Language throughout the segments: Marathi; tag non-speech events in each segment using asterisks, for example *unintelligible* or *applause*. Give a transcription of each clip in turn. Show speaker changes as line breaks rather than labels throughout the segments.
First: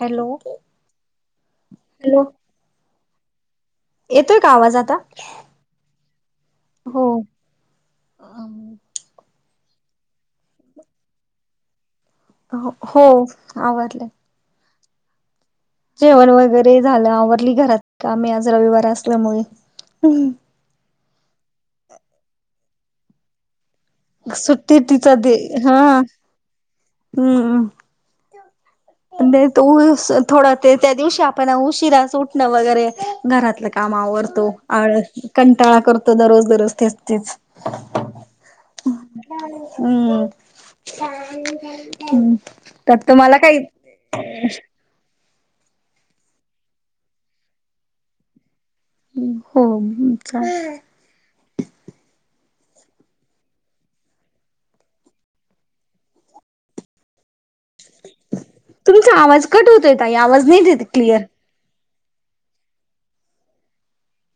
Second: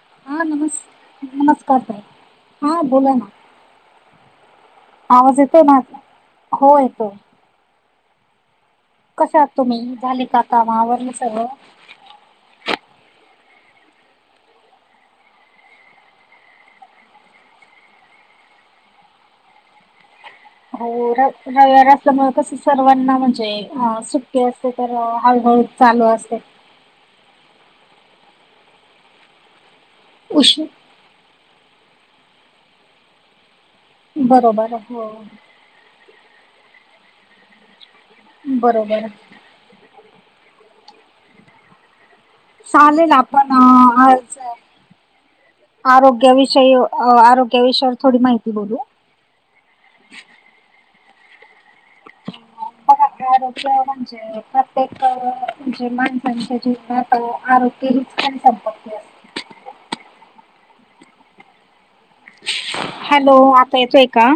हॅलो
हा नमस् नमस्कार भाई
हॅलो
हा बोला ना.
येतोय का आवाजात?
आवाज येतोय माझा? हो येतोय.
आम.
कसे आहात तुम्ही, झाले का काम आवरलं का सगळं?
हो आवरलं. जेवण वगैरे झालं आवरली घरात काम्ही आज रविवार असल्यामुळे.
हो र रविवार असल्यामुळे कस सर्वांना म्हणजे सुट्टी असते तर हळूहळू चालू असते.
हम् हम. उऊस थोडं
उशी
ते त्या दिवशी आपण उशिरा सु उटणं वगैरे. घरातलं काम आवरतो *inaudible*
बरोबर हो
टाळा करतो दररोज दररोज तेचतेच.
बरोबर.
हम्म हम्.
चालेल पण अ आज आरोग्याविषयी आरोग्याविषयावर थोडी माहिती बोलू.
हो चा
रोग म्हणजे प्रत्येक म्हणजे माणसांच्या जीवनात आरोग
तुमचा आवाज कट होतोय तई आवाज नाही देत क्लिअर.
हॅलो आता येतोय का?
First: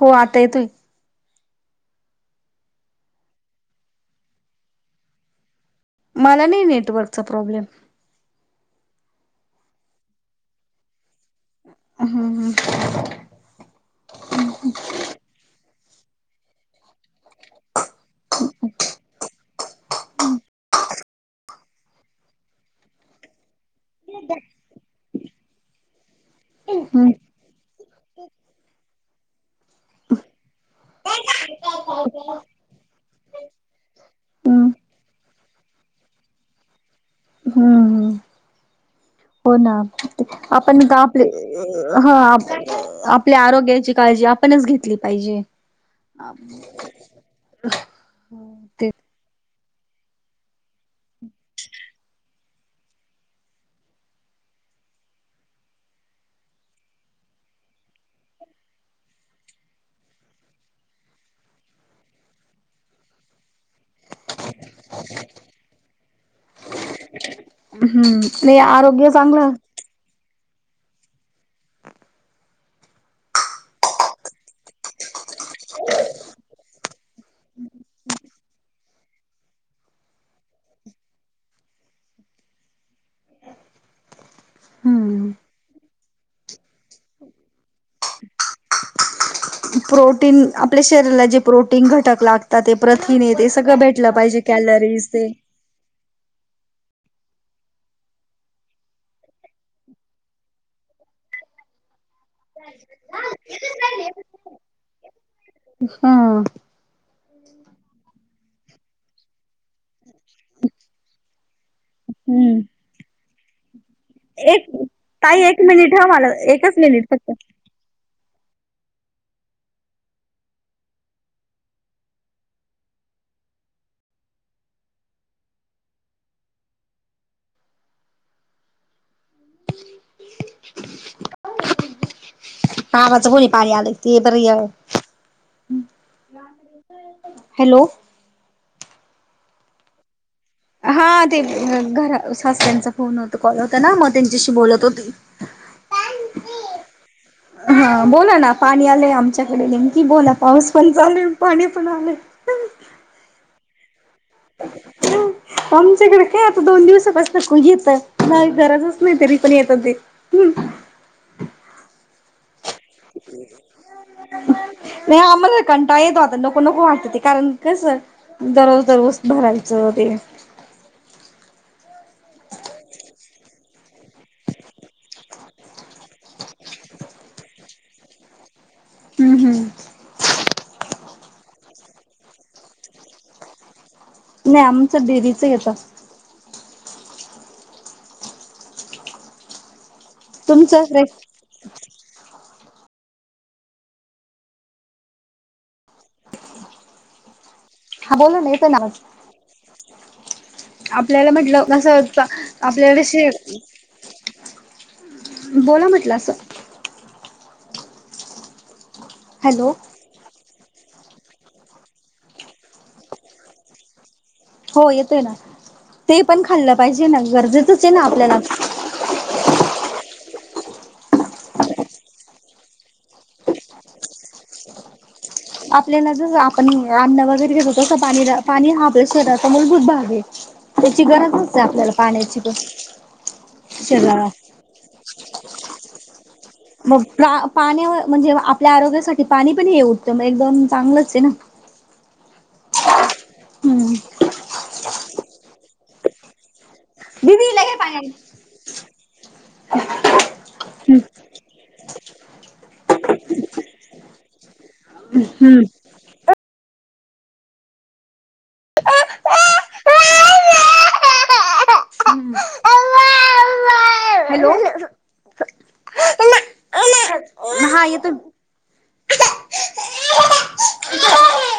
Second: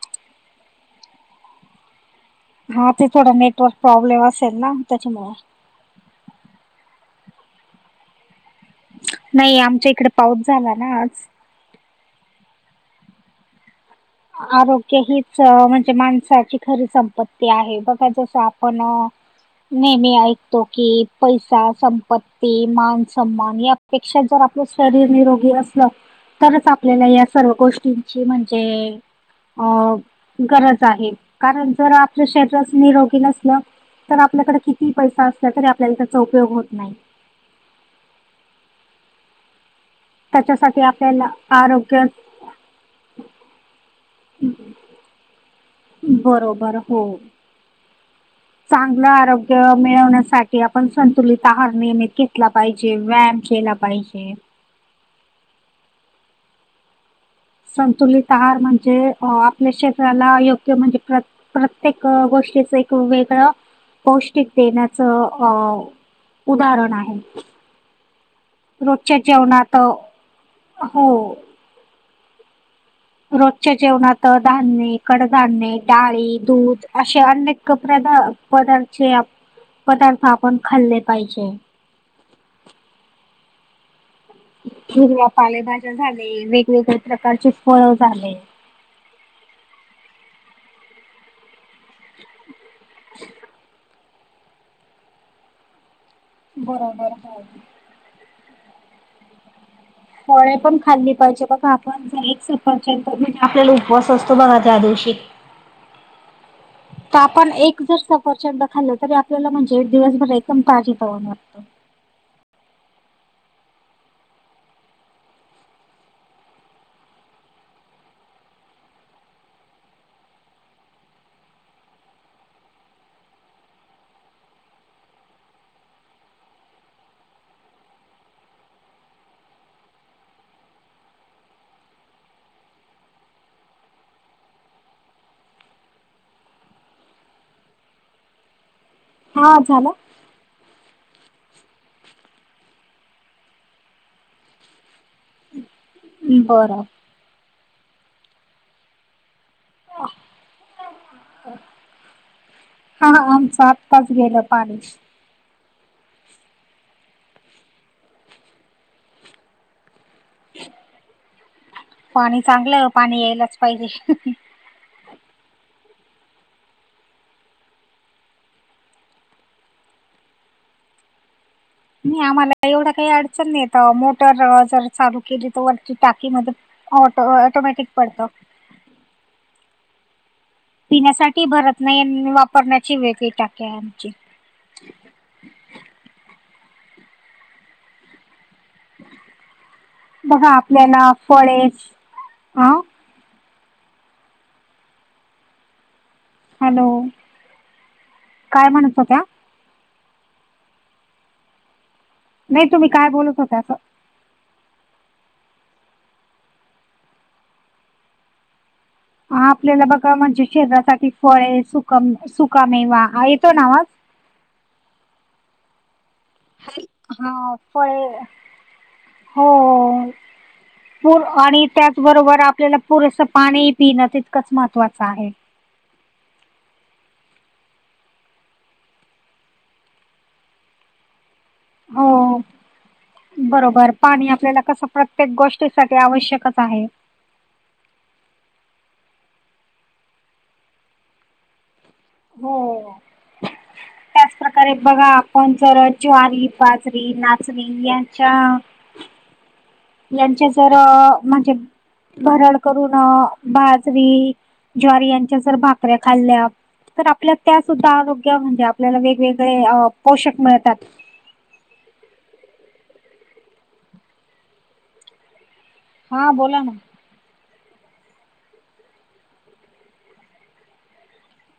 हो आता येतोय.
हा ते थोडा नेटवर्क प्रॉब्लेम असेल ना त्याच्यामुळे.
मला नाही नेटवर्कचा प्रॉब्लेम.
नाही आमच्या इकडे पाऊस झाला ना आज.
हम हम.
आरोग्य हीच म्हणजे माणसाची खरी संपत्ती आहे. बघा जस आपण नेहमी ऐकतो की पैसा, संपत्ती, मान सन्मान या पेक्षा जर आपलं शरीर निरोगी असलं तरच आपल्याला
हम्म
या सर्व गोष्टींची म्हणजे अ गरज आहे कारण जर आपल्या शरी निरोग नअस तर आपल्याकडे
हम्म
किती पैसा असल्या तरी आपल्याला त्याचा उपयोग होत नाही.
हम्म हो ना
त्याच्यासाठी
आपण का आपले
आपल्याला आरोग्य
हा आपल्या आरोग्याची काळजी आपणच घेतली पाहिजे.
बरोबर. हो.
ते
चांगलं आरोग्य मिळवण्यासाठी आपण संतुलित आहार नियमित घेतला पाहिजे व्यायाम केला पाहिजे. संतुलित आहार म्हणजे अ आपल्या शरीराला योग्य म्हणजे प्र प्रत्येक गोष्टीच एक वेगळं पौष्टिक देण्याचं अ उदाहरण आहे.
हम्म नाही आरोग्य
रोजच्या
चांगलं
जेवणात हो. रोजच्या जेवणात धान्य, कडधान्य, डाळी, दूध असे अनेक कपध पदार्थचे पदार्थ आपण खाल्ले पाहिजे. वेगळ्या
हम्म
पालेभाज्या झाले, वेगवेगळ्या प्रकारचे फळ झाले.
प्रोटीन आपल्या शरीराला जे प्रोटीन घटक लागतात ते प्रथिन येते सगळं भेट लं पाहिजे कॅलरीज ते.
बरोबर बरोबर. फळे पण खाल्ली पाहिजे बघ आपण म्हणजे आपल्याला उपवास असतो बघा त्या दिवशी.
हा
तर आपण एक जर सफरच्यांद खाल्लं तरी आपल्याला म्हणजे एक दिवसभर एकदम ताजी पवण वाटत
हम्म एक ताई एक मिनिट ह मला एकच मिनिट फक्त *unintelligible* कावाचं कोणी पाणी आलं ते बरी हॅलो
हा झालं
हा ते घरास््यांचा फोन होत कॉल होता ना मग त्यांच्याशी बोलत होती
बरं
हा बोला ना पाणी आलं आमच्याकडे नेमकी बोला पाऊस पण चाले पाणी पण आले
हा आमचं आत्ताच गेलं पाणी
आमच्याकडे काय आता दोन दिवसापास नक येत नाही गरजच नाही तरी पण येत ते
पाणी चांगलं पाणी यायलाच पाहिजे
नाही आम्हाला कंटा येत आता नको नको वाटत ते कारण कस दररोज दररोज भरायचं ते
नाही आम्हाला एवढं काही अडचण नाहीता मोटर जर चालू केली तर वरती टाकी म ऑटो ऑटोमॅटिक पडतो
हम् हम्म
पिण्यासाठी भरत नाही वापरण्याची वेगळी टाके आहे आमची
नाही आमचं डेरीच येत
बघा
तुमचं
आपल्याला फळेस अ हॅलो
हा बोल नाेत
काय म्हणत
नमस्
होत्या?
आपल्याला म्हटलं कसं होत
नाही तुम्ही
आपल्याला
काय
जशी
बोलत होता असं?
बोला म्हटलं असं
ह
हॅलो
आपल्याला बघा म्हणजे शरीरासाठी फळे सुका सुकामेवा येतो ना वा
हो येत आहे ना ते पण खाल्लं पाहिजे ना
हा
गरजेचंच आहे ना
फळे
आपल्याला
हो पू आणि त्याचबरोबर आपल्याला पुरेसं पाणी पिणं तितकंच महत्त्वाचं आहे
आपल्याला जस आपण अन्न वगैरे घेतो तसं पाणी पाणी हा आपल्या शरीराचा मूलभूत भाग आहे त्याची गरज नते आपल्याला
हो
पाण्याची
बरोबर
प
पाणी कसं प्रत्येक गोष्टीसाठी आवश्यकच आहे
मग प्रा पाण्या म्हणजे आपल्या आरोग्यासाठी पाणी पण हे उठतं एकदम चांगलंच आहे ना
हो हो
हम्म
े बघा आपण जर ज्वारी बाजरी
दिदी हिला
नाचरी
घे पाणी
यांच्या यांचे जर म्हणजे भरड करून बाजरी ज्वारी यांच्या जर भाकऱ्या खाल्ल्या तर आपल्या त्या सुद्धा म्हणजे आपल्याला वेगवेगळे पोषक मिळतात
आणून हम्म
हा
हॅलो
बोला ना
हा य तर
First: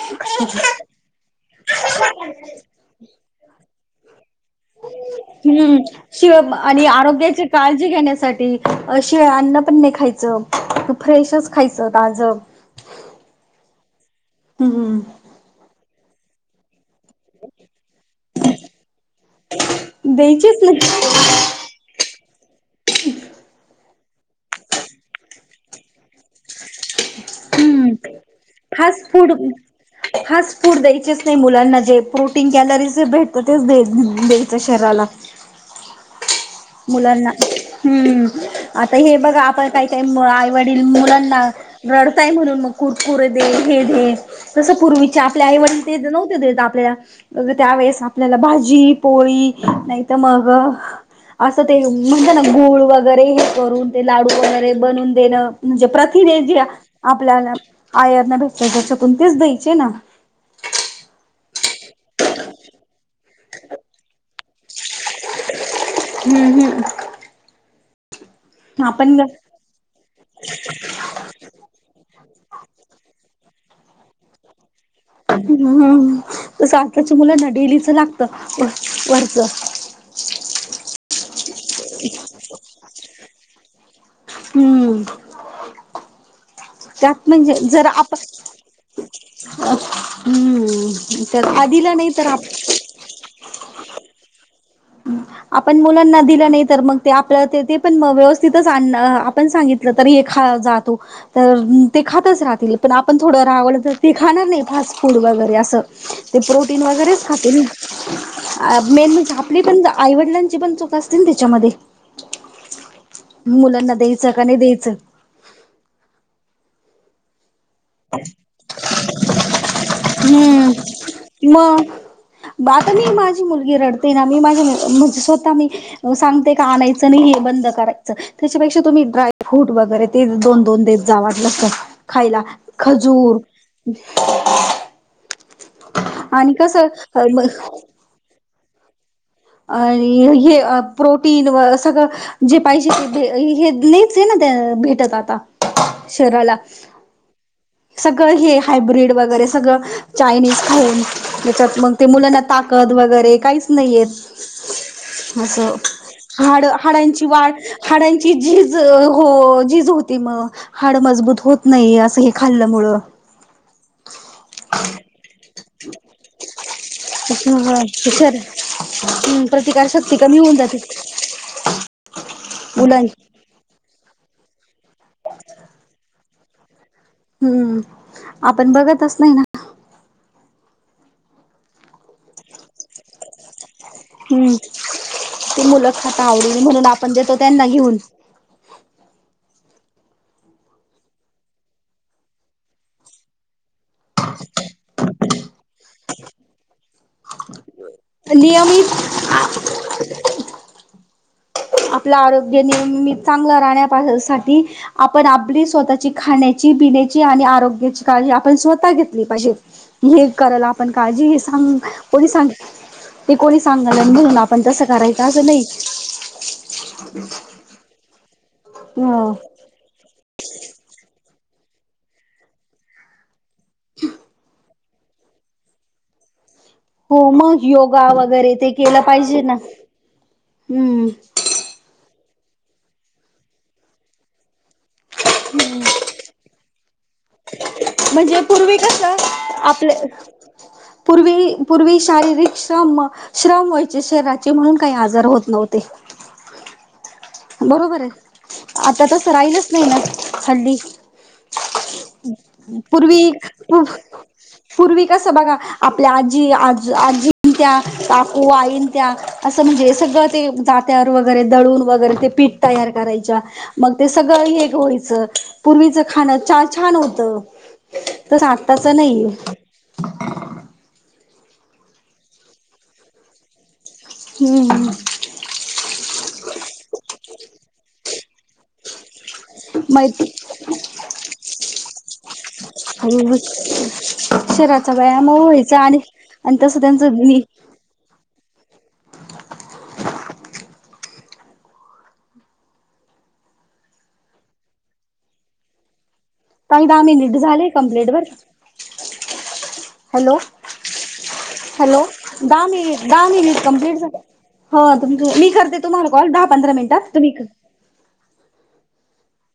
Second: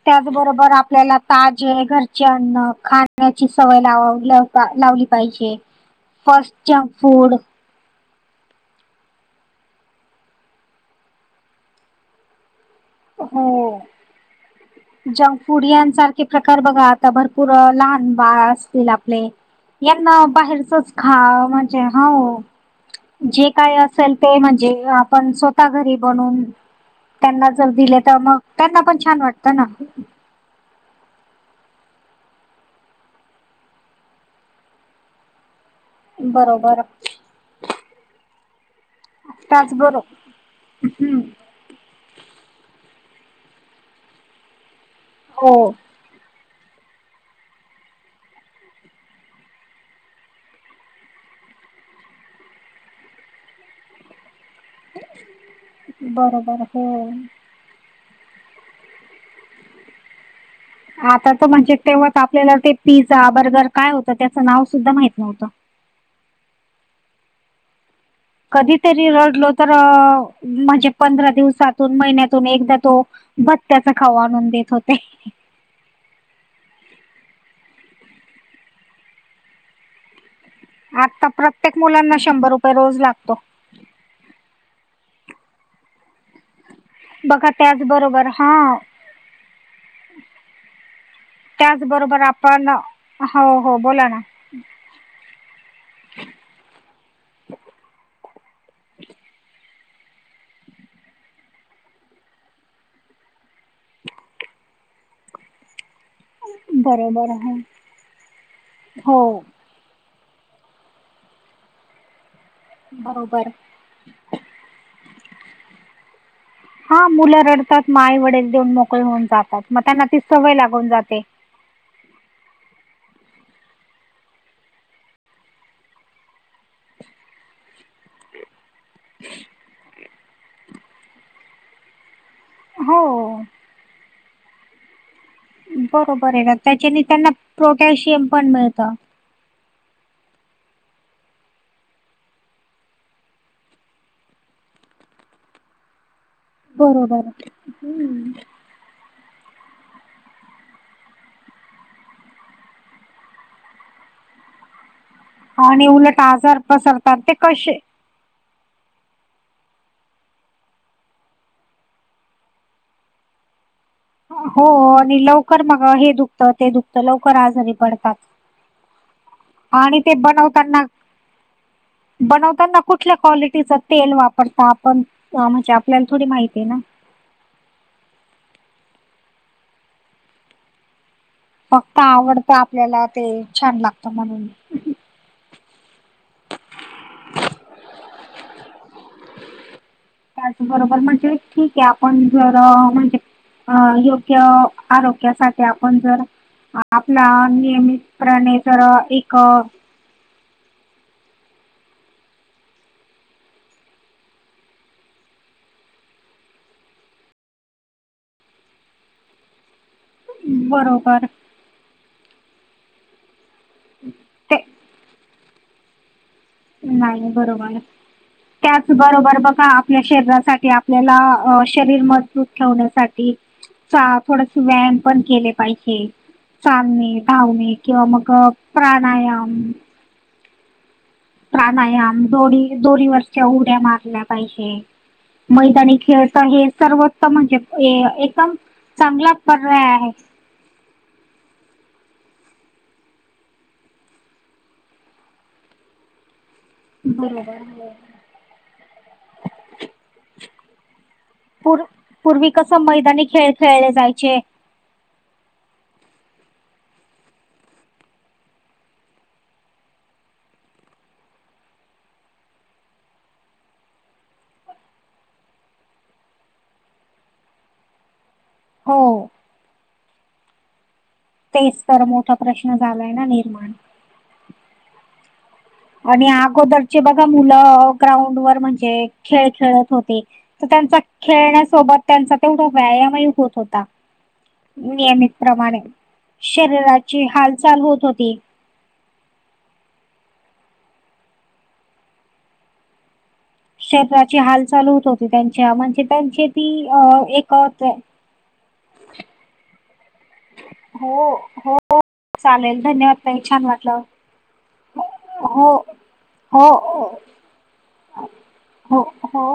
त्याचबरोबर आपल्याला ताजे घरचे अन्न खाण्याची सवय लाववली लावली पाहिजे
शिव
फर्स्ट
आणि
जंक फूड
आरोग्याचे काळजी घेण्यासाठी अशी अन्नपणणे खायचं फ्रेशच खायचं ताजं
हो
हम्म
ज पुुडयासारखे प्रकार बघा आता भरपूर लहान बाळ असतील आपले यांना
द्यायचीच नाही
बाहेरचच खा म्हणजे हो जे काय असेल ते म्हणजे आपण स्वतः घरी बनून त्यांना दि
हम्म
तर मग त्यांना पण
फास्ट
छान
फूड
वाटत ना
फास्ट फूड द्यायचेच नाही मुलांना जे प्रोटीन कॅलरीजे भेटत तेच द्यायचं शरीराला
*inaudible*
मुलांना हम्म आता हे बघा आपण काही
त्याचबरोबर
काही मुलांना रडतंय म्हणून म कुरकुर दे हे दे तस पूर्वी ते आपले
हो
आईवडील ते नव्हते देत आपल्या अग त्यावेेळेस आपल्याला भाजी पोळी नाही तर मग असं ते म्हणजे ना गुळ वगैरे हे करून ते लाडू वगैरे बनवून देण म्हणजे प्रथिने जे
बरोबर हो
आपल्याला आयर्न भेटतय जच्यातून तेच द्यायचे ना
आता तर म्हणजे तेव्हाच आपल्याला ते पिझ्झा बर्गर काय होतं त्याचं नाव सुद्धा माहित नव्हतं.
हम्म हम्
कधीतरी
आपण
रडलो तर म्हणजे पंधरा दिवसातून महिन्यातून एकदा तो भत्त्याच खवा आणून देत होते.
हम् तसं आताच्या मुलांना डेलीचं लागतं वरच
आता प्रत्येक मुलांना शंभर रुपये रोज लागतो.
हम्म त्यात
बघा
म्हणजे जरा
त्याचबरोबर हा
आपण हम्म तर आधीला नाही
त्याचबरोबर
तर आप
आपण हो हो बोला ना
आपण मुलांना दिलं नाही तर मग ते आपल्या ते पण व्यवस्थितच आण आपण सांगित तरी हे खा जातो. तर ते खातच राहतील पण आपण थोडं रागावलं तर ते खाणार नाही फास्ट फूड वगैरे असं ते प्रोटीन वगैरेच
बरोबर आहे
खातील मेन
हो
म्हणजे आपली पण आईवडिलांची पण चुक असतीना त्याच्यामध्ये
बरोबर
मुलांना द्यायचं का नाही द्यायचं
हा मुलं रडतात मग आई वडील देऊन मोकळ होऊन जातात मग त्यांना ती सवय
हम्म
लागून जाते.
मग आता मी माझी मुलगी रडते ना मी माझी म्हणजे स्वतः मी सांगते का आणायचं नाही हे बंद करा त्याच्यापेक्षा तुम्ही ड्रायफ्रूट वगैरे ते दोन दोन देत जा वाटलंच तर खायला खजूर
हो बरोबर आहे
आणि
ना त्याच्याने त्यांना
कसं
प्रोटॅशियम पण मिळतं.
आणि हे प्रोटीन व सगळं जे पाहिजे ते हे नाहीच आहे ना त्या भेटत आता शरराला
बरोबर
सगळं हे हायब्रीड वगैरे सगळं चायनीज खाऊन त्याच्यात मग ते मुलांना ताकद वगैरे काहीच नाही येत.
आणि उलट आजार पसरतात ते कसे
ते झीज हो झीज होती मग हाड मजबूत होत नाहीत असं हे खाल्ल्यामुळ
हो आणि लवकर मग हे दुखतं ते दुखत तर लवकर आजारी पडतात
शर प्रतिकार
आणि ते
शक्ती कमी होऊन जाते
बनवताना बनवताना कुठल्या
मुलांची
क्वालिटीच तेल वापरतात. आपण म्हणजे आपल्याला थोडी माहिती आहे ना
हम्म आपण बघतच नाही ना
फक्त आवडतं आपल्याला ते छान लागत.
हम्म ती मुलं खात आवडीने म्हणून आपण देतो त्यांना घेऊन
त्याचबरोबर म्हणजे ठीक आहे आपण जर म्हणजे अ योग्य आरोग्यासाठी आपण जर आपला नियमित प्रणेसर
नियमित
एक
आपलं आरोग्य नियमित चांगलं राहण्यासाठी आपण आपली स्वतःची खाण्याची पिण्याची आणि आरोग्याची काळजी आपण स्वतः घेतली पाहिजे हे करायल आपण
बरोबर
काळजी हे सांग कोणी सांगे ते कोणी सांगाला आणि म्हणून
ते
आपण तसं कराय का असं नाही
नाही बरोबर त्याच
अ
बरोबर बघा आपल्या शरीरासाठी आपल्याला शरीर मजबूत ठेवण्यासाठी चा थोडसे व्यायाम पण केले पाहिजे चालणे
हो मग
धावणे किंवा
योगा
मग
वगैरे ते केलं पाहिजे
प्राणायाम
ना हम्म
प्राणायाम दोडी दोरीवररच्या उड्या मारल्या पाहिजे मैदानी खेळच हे सर्वोत्त म्हणजे
म्हणजे
कदम
पूर्वी कसं
चांगला पर्याय
आपले
आहे
पूर्वी पूर्वी शारीरिक श्रम श्रम व्हायचे शरीराचे म्हणून काही आजार होत नव्हते
बरोबर हो.
बरोबर आहे आता तस राहिलच नाही ना हल्ली
पू पूर्वी कसं मैदानी
पूर्वी
खेळ खेळले जायचे
पूर्वी कसं बघा आपल्या आजी आज आजीत्या काकू आईत्या असं म्हणजे सगळं ते जात ्यावर वगैरे दळून वगैरे ते पीठ तयार करायच्या मग ते सगळं एक व्हायचं पूर्वीचं खाणं छान होत त स आठतााच नाही
हो. तेच तर मोठा प्रश्न झालाय ना निर्माण
हम्म
आणि अगोदरचे बघा मुलं ग्राउंड वर म्हणजे खेळ खेळत होते
माहिती
तर त्यांचा खेळण्यासोबत त्यांचा तेवढा व्यायामही होत होता
शरीराचा
नियमित
व्यायाम व्हायचा
प्रमाणे
आणि आणि तसं त्यांचं
शरीराची
नि
हालचाल होत होती शरीराची हाल चालू होत होती त्यांच्या म्हणजे त्यांची ती
काहिदा
अ
मी निीट
एक
झाले कंप्लेट वर हॅलो
हो हो
हॅलो दडम
चालेल धन्यवाद ताई
दडम
छान वाटलं
कंप्ट हो तुमच मी
हो
करते तुम्हाला कॉल दहा
हो
पंधरा
हो
मिनिटात तुम्ही
हो हो